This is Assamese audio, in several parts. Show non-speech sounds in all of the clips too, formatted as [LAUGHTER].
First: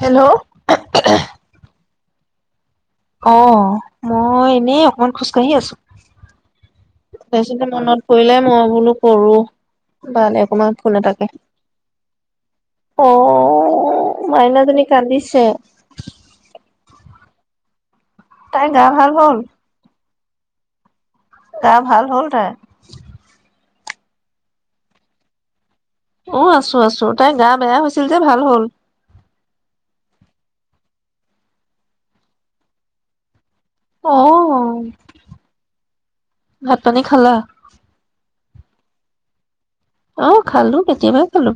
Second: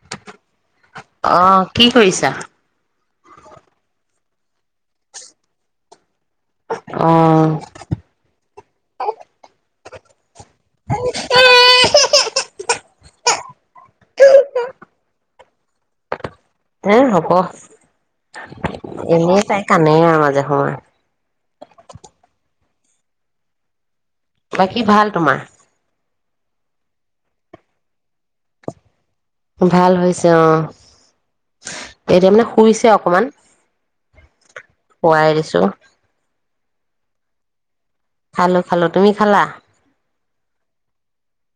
হেল্ল' অহউ অ', কি কৰিছা অ মই এনেই অকমান খোজ কাঢ়ি আছো। আহ কৰিলে মই বোলো কৰো বাে অকণমান ফোন এ থাকে আহ মাইনাাজী কান্দিছে। এে হ'ব তাই গা ভাল হ'ল এনেই তাই কণেই আমাজ হয়। গা ভাল হ'ল তাৰ? বাকী ভাল তোমাৰ? অ আছো আছো তাই গা বেয়া হৈছিল যে ভাল হ'ল ভাল হৈছে অ এতিয়া মানে শুইছে অকমান। শুৱাই দিছো। অ পানী খালা? খালো খালো তুমি খালা? অ খালোঁ, কেতিয়াবাই খালোঁ।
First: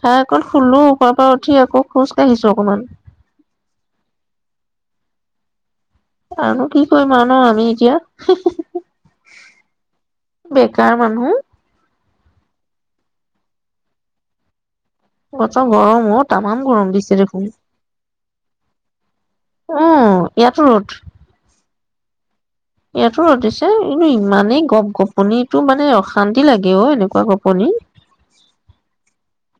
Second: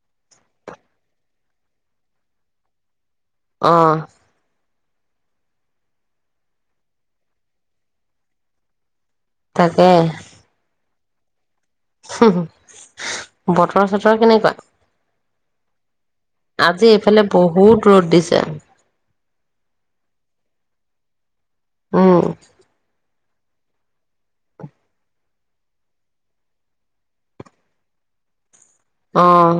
খাই অকন শুলোঁ শুৱাৰ পৰ পৰা উঠি আকৌ খোজ কাঢ়িছো অকমান অহ। আৰুনো কি কৰিম আৰু ন, আমি এতিয়া! তাকে উম বতৰ চতৰ কেনেকুৱা? অত গৰম অ তটামান আজি গৰম দিছে এইফালে দেখোন বহুত ৰ'দ দিছে, উম ইয়াতো ৰ'দ আহ ইয়াতো সধছে কিু ইমানেই গপ গপনিতটো মানে অশান্তি লাগে অ এনেকুৱা গোপনি অ'হ।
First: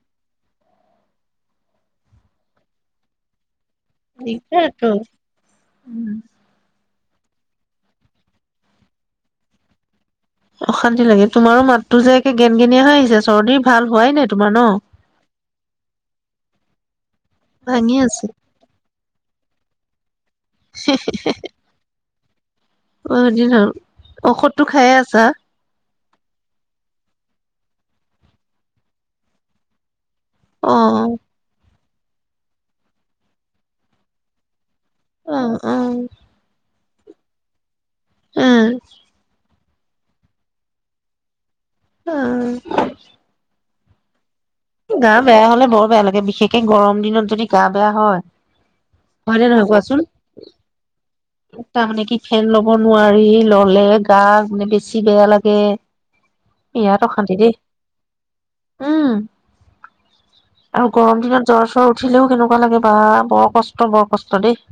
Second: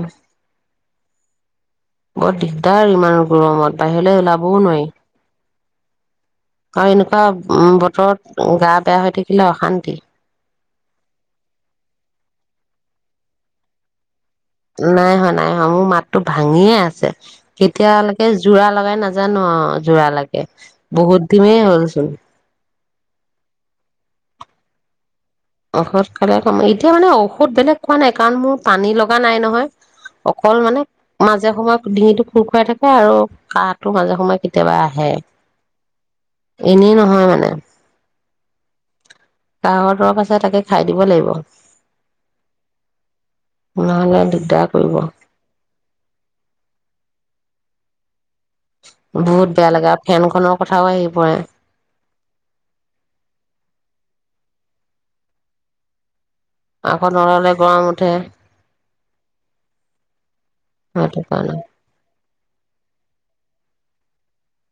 বৰ দিগদাৰ ইমান গৰমত বাহিৰলৈ ওলাবও নোৱাৰি উম আৰু এনেকুৱা বতৰত গা বেয়া হৈ থাকিলে অশান্তি অশান্তি লাগে তোমাৰো মাতো যে একে গেনগেনীয়া আহ হৈ আহিছে চৰ্দি ভাল হোৱাই নাই? তোমাৰ ন? নাই হোৱা নাই হোৱা মোৰ মাতো ভাঙিয়ে আছে। ভাঙি আছে কেতিয়ালৈকে যোৰা লগাই নায জানো অ যোৰা লাগে বহুত দিনেই হ'লচোন অ দিন হ'ল, ঔষধটো খাইে আছা? মস খালে ক এতিয়া মানে ঔষধ বেলেগ খোৱা নাই কাৰণ মোৰ পানী লগা নাই নহয় অকল অ মানে, মাজে সময়ে। ডিঙিটো খুৰ খুৰাই থাকে আৰু কাহটো মাজে সমোয়ে অ অ'হ এনেই নহয় মানে উম কাহৰ দৰৱ আছে, তাকে খাই দিব লাগিব অ'! [UNINTELLIGIBLE] গা বেয়া হলে বৰ বেয়া লাগে, বিশেষকে গৰম দিনত যদি গা বেয়া হয় হয়নে বহুত নহয় বেয়া লাগে কোৱাচোন? ফেনখনৰ কথাও আহি পৰে তাৰ মানে কি ফেন ল'ব নোৱাৰি ললে গা বেছি বেয়া লাগে বিৰাট আক অশান্তি দেই নৰৱেগৰম উঠে উম আৰু সেইটো গৰম দিনত কাৰণে জ্বৰ চ্বৰ উঠিলেও কেনেকুৱা লাগে বা বৰ কষ্ট বৰ কষ্ট দেই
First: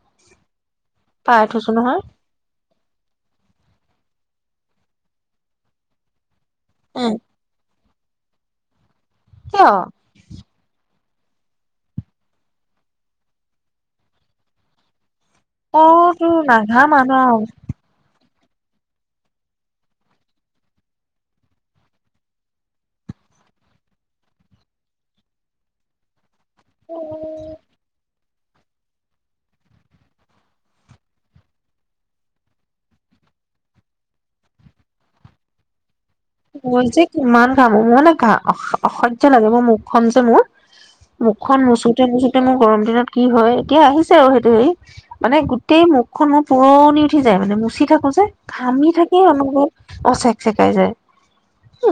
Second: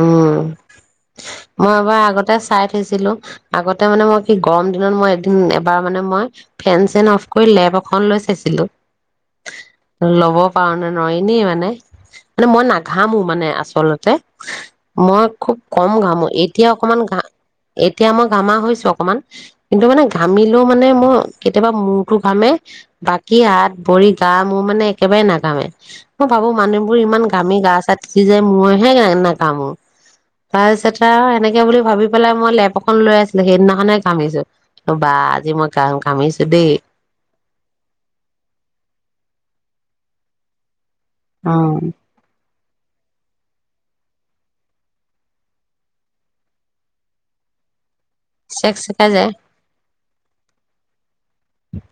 উম পাই মই থৈছো নহয় এবাৰ আগতে চাই থৈছিলো আগতে মানে মই কি গৰম দিনত মই এদিন এবাৰ মানে মই ফেন এ চেন অফ কৰি লেব খন লৈ চাইছিলোঁ কিয় ল'ব পাৰো ন নোৱাৰি দে মানে, মই নাঘামো মানে আচলতে মই খুব অ কম ঘামো তোৰ এতিয়া নাঘামা অকমান ন ঘা এতিয়া ম ঘামা হৈছো অকমান কিন্তু মানে ঘামিলেও মানে মোৰ কেতিয়াবা মূৰতটো ঘামে বাকী হাত ভৰি গা মোৰ মানে একেবাৰে নাঘামে মই ভাবো মানুহবোৰ ইমান ঘামি গা চা তি এই যে মইহে গা নাই ঘামো তাৰ পিছত আৰু এনেকে বুলি ভাবি পেলাই মই লেপ এখন লৈ আছিলো সেইদিনাখননেহ ঘামিছো বা আজি মই ঘা ঘামিছো দেই মই যে কিমান ঘামো, মোৰ মানে অসহ্য লাগে মই মোক খন যে মোৰ মুখ খন মুচুতে মুচুতে মোৰ গৰম দিনত কি হয় এতিয়া আহিছে আৰু সেইটো হেৰি মানে গোটেই মুখখন মোৰ পুৰণি উঠি যায় মানে মুচি থাকো যে চেক ঘামি চেকাই থাকিয় যায় আমোকে অচেক চেকাই যায়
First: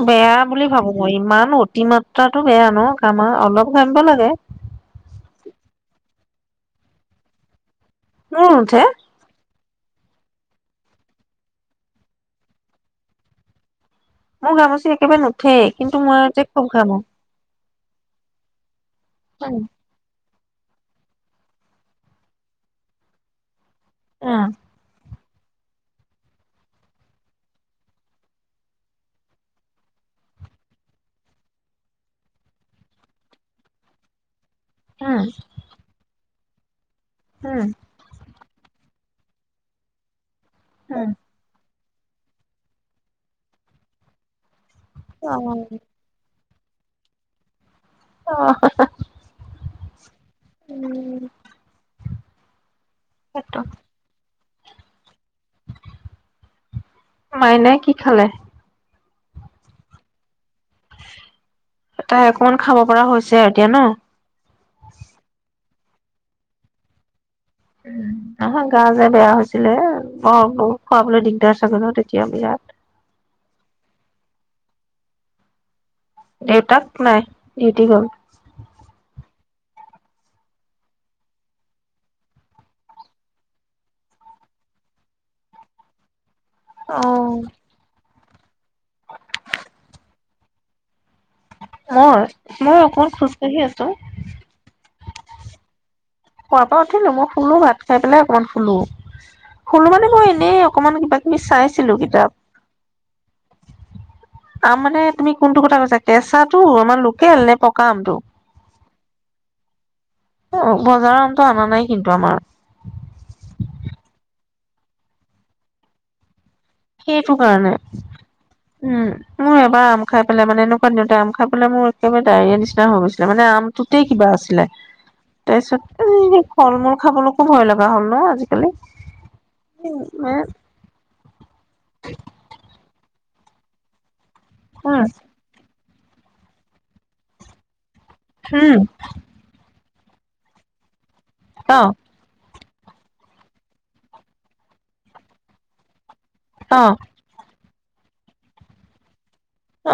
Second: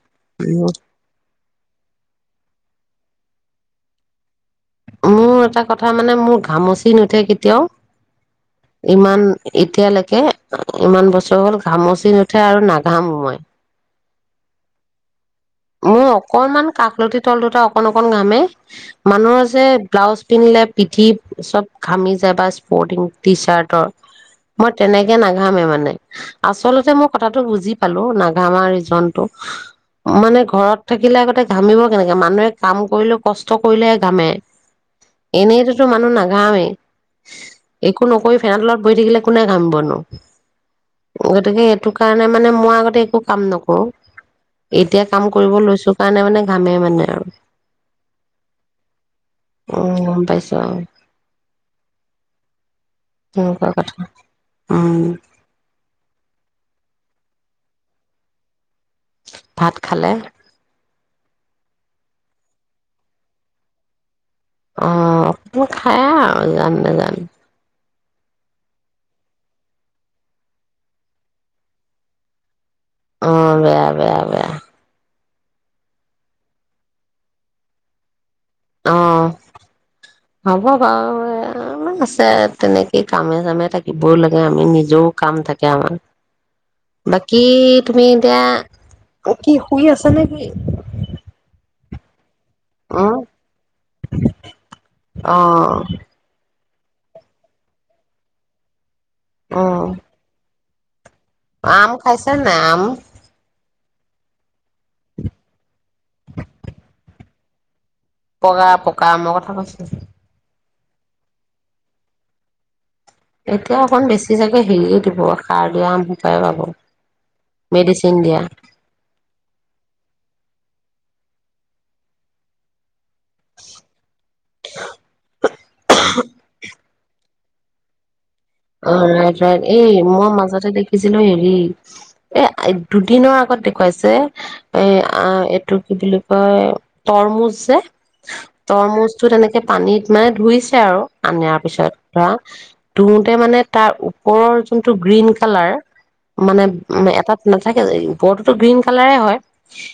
বেয়া বুলি ভাবো মই ই ইমান অতি মাত্ৰাটো বেয়া ন ঘামাৰ অলপ ঘামিব লাগে মোৰ এটা কথা মানে মোৰ ঘামচি নুঠে কেতিয়াও মোৰ নুঠে ইমান এতিয়ালৈকে ইমান বছৰ হ'ল ঘামচি নুঠে আৰু নাঘামো মই মোৰ গামুচি একেবাৰে নু মোৰ অকনমান কাষলতি তল দুটা অ কণ অকন ঘামে মানুহৰ উম, যে ব্লাউজ পিন্ধিলে পিঠি চব ঘামি যায় বা স্পৰ্টিং টি চাৰ্ট উম, মই তেনেকে নাঘামে মানে আচলতে মই কথাটো বুজি পালো নাঘামাৰ ৰিজনটো, মানে ঘৰত থাকিলে আগতে ঘামিব কেনেকে মানুহে কাম কৰিলেও কষ্ট কৰিলেহে ঘামে উম, এনেইটোতো মানুহ না গাঁৱে একো নকৈ ফেন তলত বহি থাকিলে কোনে ঘাম বনো উম, গতিকে এইটো কাৰণে মানে মই আগতে একো কাম নকৰো কাম অ', কৰিব লৈছো কাৰণে মানে ঘামে মানে আৰু আহ হা হা অ পাইচা সেইটো [UNINTELLIGIBLE] কথা অ মাইনাই কি খালে ভাত খালে তাই অকমান খাব পৰা হৈছে এতিয়া ন অ খাই আৰু জান নেজান গা যে বেয়া হৈছিলে বৰ খুৱাবলৈ দিগদাৰ চাগৈ তেতিয়া বিৰাট অ বেয়া বেয়া বেয়া দেউতাক নাই দিউটি গল অঁ হ'ব বাৰু আছে তেনেকেই কামে চামে থাকিবওঁ লাগে আমি নিজেও কাম থাকে আমাৰ অ', বাকী তুমি এতিয়া কি শুই আছ নে কি মৰ মই অকমান উম, খোজকাঢ়ি আছো অ শুৱাৰপৰা উঠিলো মুখ ধোলো ভাত খাই পেলাই অকনমান শুলো অ', হ'লো মানে মই এনেই অকমান কিবা কিবি আম চাইছিলো কিতাপ। খাইছে নাই আম আম মানে তুমি কোনটো কথা কৈছা কেঁচাটো আমাৰ লোকেল নে পকা আমটো পকা পকা মই কথা কৈছো বজাৰৰ আমটো অনা নাই কিন্তু আমাৰ এতিয়া অকণ বেছি জাগে হেৰিয়ে দিব সাৰ দিয়া আম সোপাই পাব সেইটো কাৰণে মেডিচিন দিয়া উম মোৰ এবাৰ আম খাই পেলাই মানে এনেকুৱা আম খাবলৈ মোৰ একেবাৰে ডায়েৰীয়া নিচিনা হৈ গৈছিলে মানে আমটোতেই কিবা আছিলে তাৰপিছত [UNINTELLIGIBLE] ফল মূল খাবলৈ খুব ভয় লগা হ'ল ন আজি অ ৰাইট ৰাইট এই মই মাজতে দেখিছিলো হেৰি এ দুদিনৰ আ কত দেখুৱাইছে এ উম, আ এইটো কি বুলি কয় তৰমুজ যে তৰমুজটো তেনেকে পানীত কিছুমানে ধুইছে আৰু আৰুনাৰ অ', পিছত তোৰ মানে তাৰ ওপৰৰ যোনটো গ্ৰীণ কালাৰ মানে অ', এটা থাকে ওপৰটোতো গ্ৰীণ কালাৰে হয়।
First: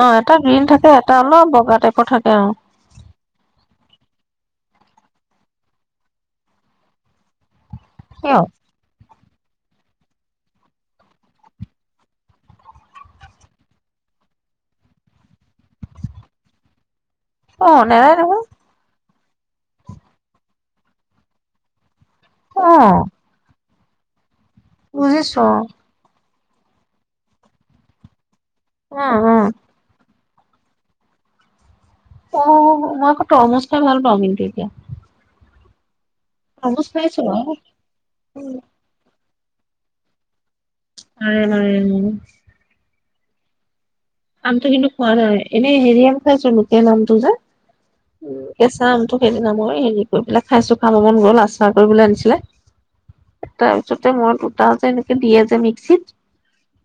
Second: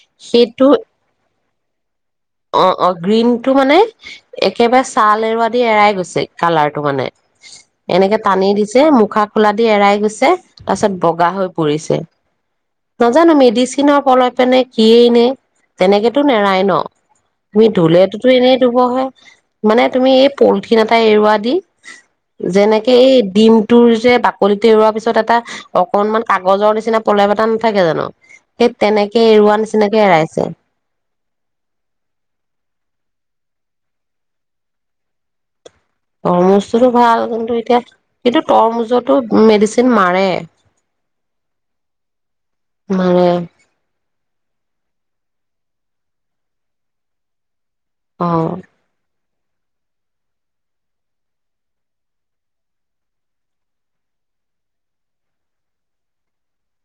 অ এটা গ্ৰীণ সেইটো থাকে এটা অলপ ত ক থাকে আৰু গ্ৰীণ টো মানে একেবাৰে ছাল এৰুৱা দি এৰাই গৈছে কালাৰটো মানে এনেকে কিয় টানি দিছে মুখাক খোলা দি এৰাই গৈছে তাৰপিছত বগা হৈ পৰিছে নাজানো মেডিচিনৰ পলপেনে কিয়েই নে তেনেকেতো নেৰাই ন তুমি অ', নেৰাই ধুলোতো নহয় এনেই ধুব হয়ে মানে তুমি এই পলটি ক্ষণতাই এৰুৱা দি যেনেকে অ', এই ডিম তোৰ যে লিৰুাৰ পিছত এটা বুজিছো অকণমান কাগজৰ নিচিনা প্ৰলেপ এটা নাথাকে জানো সেই অ', তেনেকে অ', এৰুৱা নিচিনাকে এৰাইছে আছে অ মই আকৌ তৰমজ খাই ভাল পাাম কিন্তু এতিয়া মগজ তৰমুজটোতো খাইছো ভাল বাৰু কিন্তু এতিয়া কিন্তু তৰমুজত টো মেডিচিন মাৰে হয়মাৰে মানে আমটো কিন্তু কৰাোৱা নাই এনেই হেৰিম খাই চ লোকেল নাম ত যে অ এচামটো সেইদিনা মই হেৰি কৰি পেলাই খাইছো খাব মন গল আচাৰ কৰিবলৈ আনিছিলে তাৰ পিছতে মই দুটা যে এনেকে দিয়ে যে মিক্সিত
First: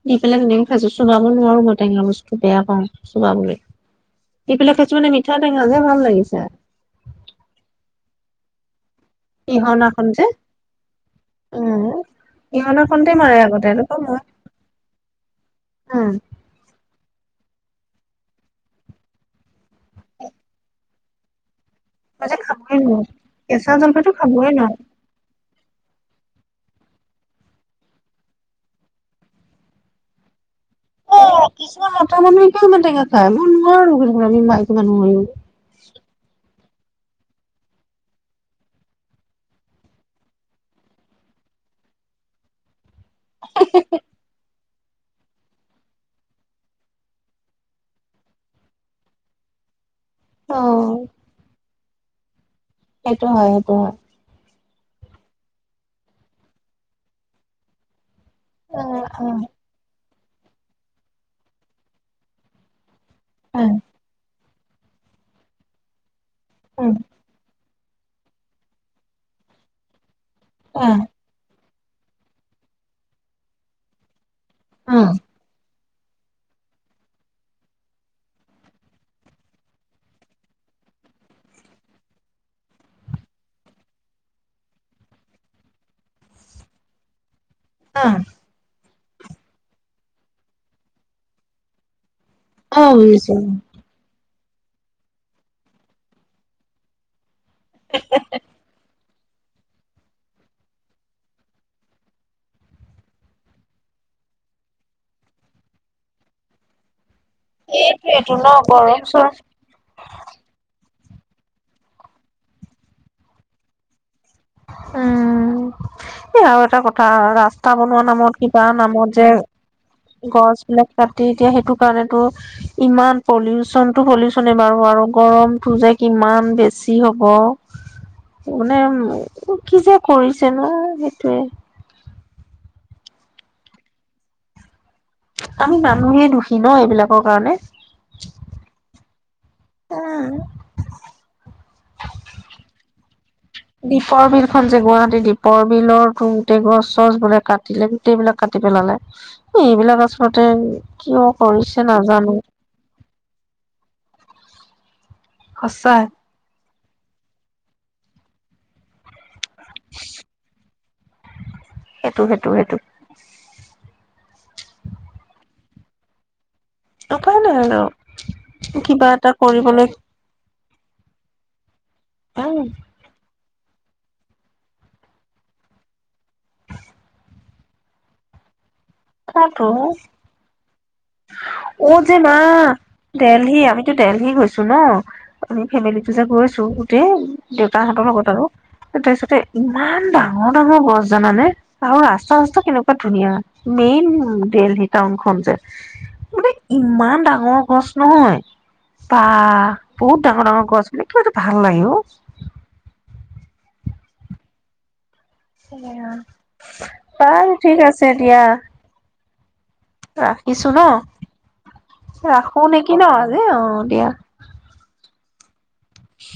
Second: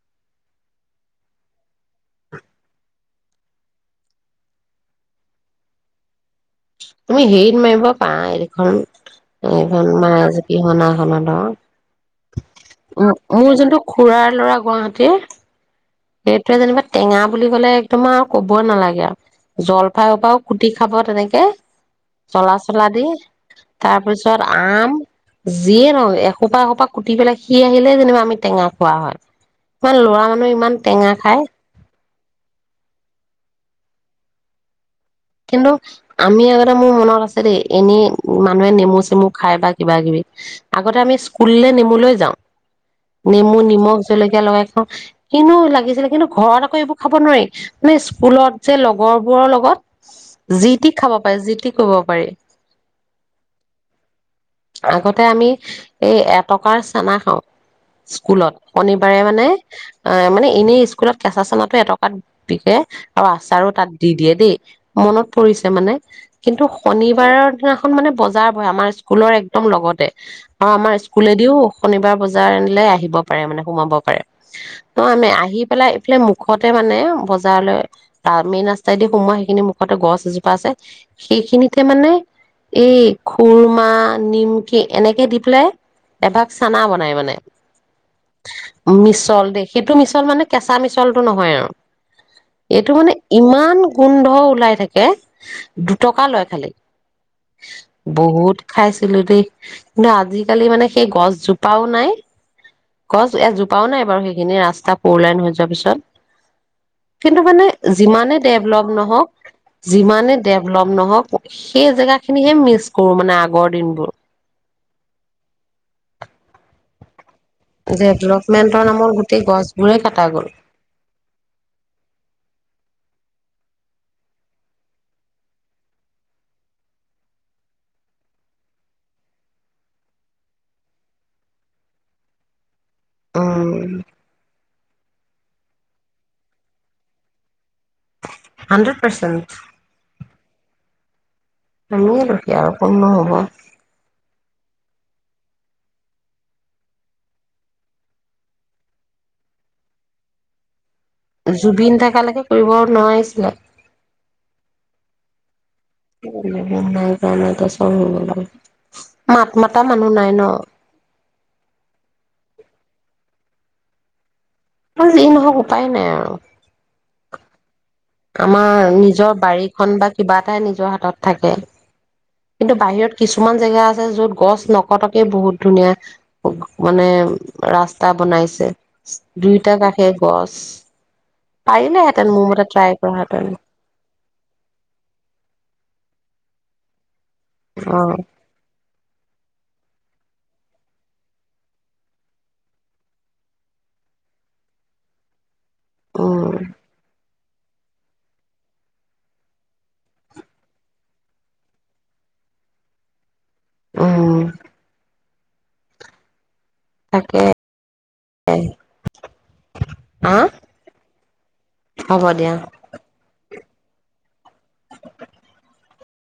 দি পেলাই সনেে খাইছো চুঙাব নোৱাৰো মই টেঙা বস্তু বেয়া পাও চবাবলৈ স পিলাক খাইছো মানে মিঠা টেঙা যেে ভাল লাগিছে তুমি সেই মাৰিব পাই এইখন পিহনাখন যে মজ কিহনাখননা উম ধৰ পিহনাখনতে মাৰে উ মোৰ আগতে যোনটো এনেকুৱা মই খুৰাৰ ল'ৰা গুৱাহাটীৰ উম সেইটোৱে যেনিবা টেঙা বুলি ক'লে একদম আৰু কবই নালাগে আৰু জলফাইৰ পৰাও কুটি খাব তেনেকে মই যে চলা খাবই চলা দি নোৱাৰো কেঁচা জলফাইটো খাবই তাৰপিছত নোৱাৰো আম যিয়ে ৰং সোপা এসোপা কুটি পেলাই সি আহিলে যেনিবা আমি টেঙা খোৱা হয় ইমান ল'ৰা মানুহ ইমান টেঙা খায় ত মানে কিমানে খাইই নোৱাৰো কে আমি মাই কিবা নোৱাৰিো কিন্তু আমি আৰু মোৰ মনত আছে দেই এনে মানুহে নেমু চেমু খায় বা কিবা কিবি আগতে আমি স্কুললৈ নেমুলৈৈ যাওঁ নেমু নিমখ জলকীয়া লগাই কিনো লাগিছিলে কিন্তু ঘৰত আকৌ এইবোৰ খাব নোৱাৰি মানে স্কুলত যে লগৰবোৰৰ লগত জি টিিক অ', খাব পাৰে যি টিক কব পাৰি সেইটো হয় সেইটো হয় আগতে আমি এই এটকাৰ চানা খাওঁ স্কুলত শনিবাৰে মানে অ মানে এনেই স্কুলত কেঁচা চেচাটো এটকাত বিকে অ আচাৰো তাত দি দিয়ে দেই মনত পৰিছে মানে কিন্তু শনিবাৰৰ এখন মানে বজাৰ বয় আমাৰ স্কুলৰ একদম লগতে অ আমাৰ স্কুলে দিও শনিবাৰ বজাৰিললৈ আহিব পাৰে মানে সোমাব পাৰে ত আমি আহি পেলাই ফে মুখতে মানে বজাৰলৈ মেইন ৰাস্তাইদি সোমোৱা সেইখিনি মুখতে গছ এজোপা আছে সেইখিনিতে মানে এই খুৰ মাহ নিমকি এনেকে দি পেলাই এভাগ চানা বনাই মানে অ মিছল দেই সেইটো মিছল মানে কেঁচা মিছলটো নহয় আৰু অ এইটো মানে বুজিছো ইমান গোন্ধ ওলাই থাকে দুটকা লয় খালি বহুত খাইছিলো দেই কিন্তু আজিকালি মানে সেই গছজোপাও নাই গছ এ জোপাও নাই বাৰু সেইখিনি ৰাস্তা পুৰলাইন হৈ যোৱাৰ পিছত কিন্তু মানে এইটোৱেটো যিমানে ন ডেভলপ গৰম চৰম নহওক যিমানে ডেভলপ নহওক সেই জেগা খিনিহে মিচ কৰো মানে আগৰ দিনবোৰ উম এই আৰু এটা কথা ৰা ৰাস্তা বনোৱা নামত কিবা ডেভলপমেন্টৰ নামত যে গোটেই গছবোৰে কটা গ'ল গছ বিলাক কাটি এতিয়া সেইটো কাৰণেতো ইমান পলিউচনটো পলিউচনে বাৰু আৰু গৰমটো যে কিমান বেছি হ'ব মানে ক'ত কি যে কৰিছে ন সেইটোৱে উ আমি মানুহেই দুখী ন এইবিলাকৰ কাৰণে হাণ্ড্ৰেড পাৰ্চেণ্ট আমিয়ে দুখিয়া আৰু কোন নো হ'ব দীপৰ বিল খন যে গুৱাহাটীৰ দ্বীপৰ বিলৰ তুংতেকৰ গছ চছ বোলে কাটিলে গোটেইবিলাক কাটি পেলালে এইবিলাক আচলতে কিয় কৰিছে জুবিন নাজানো থকালৈকে কৰিব নোৱাৰিছিলে সঁচা মই নাই কাৰণেই টো মাত মতা মানুহ নাই ন সেইটো সেইটো সেইটো বা যি নহওক উপায় নাই আৰু অ কনে আৰু আমাৰ কিবা এটা নিজৰ কৰিবলৈ বাৰীখন বা কিবা এটাই নি নিজৰ হাতত থাকে উম কিন্তু বাহিৰত কিছুমান কিছুমান জেগা আছে য'ত গছ নকটকে বহুত ধুনীয়া মানে ৰাস্তা বনাইছে দুইটা তাতো কাষে গছ অ যে পাৰিলেহেঁতেন মা মোৰ মতে ট্ৰাই কৰাহেঁতেন দেলহি আমিতো দেলহি গৈছো ন আমি ফেমেলি পূজা গৈছো গোটেই অ দেউতাহঁতৰ লগত আৰু তাৰপিছতে ইমান ডাঙৰ ডাঙৰ গছ জানানে আৰু ৰাস্তা চস্তা কেনেকুৱা ধুনীয়া মেইন দেলহি টাউন খন যে উম ইমান ডা ডঙৰ গছ নহয় বা বহুত ডাঙৰ ডাঙৰ গছ দেখিবলৈ ভাল লাগে অ আহ সেয়া তাকে বাই ঠিক আছে দিয়া হা ৰাখিছো ন হ'ব দিয়া ৰাখো নেকি ন আজি অ দিয়া [INAUDIBLE]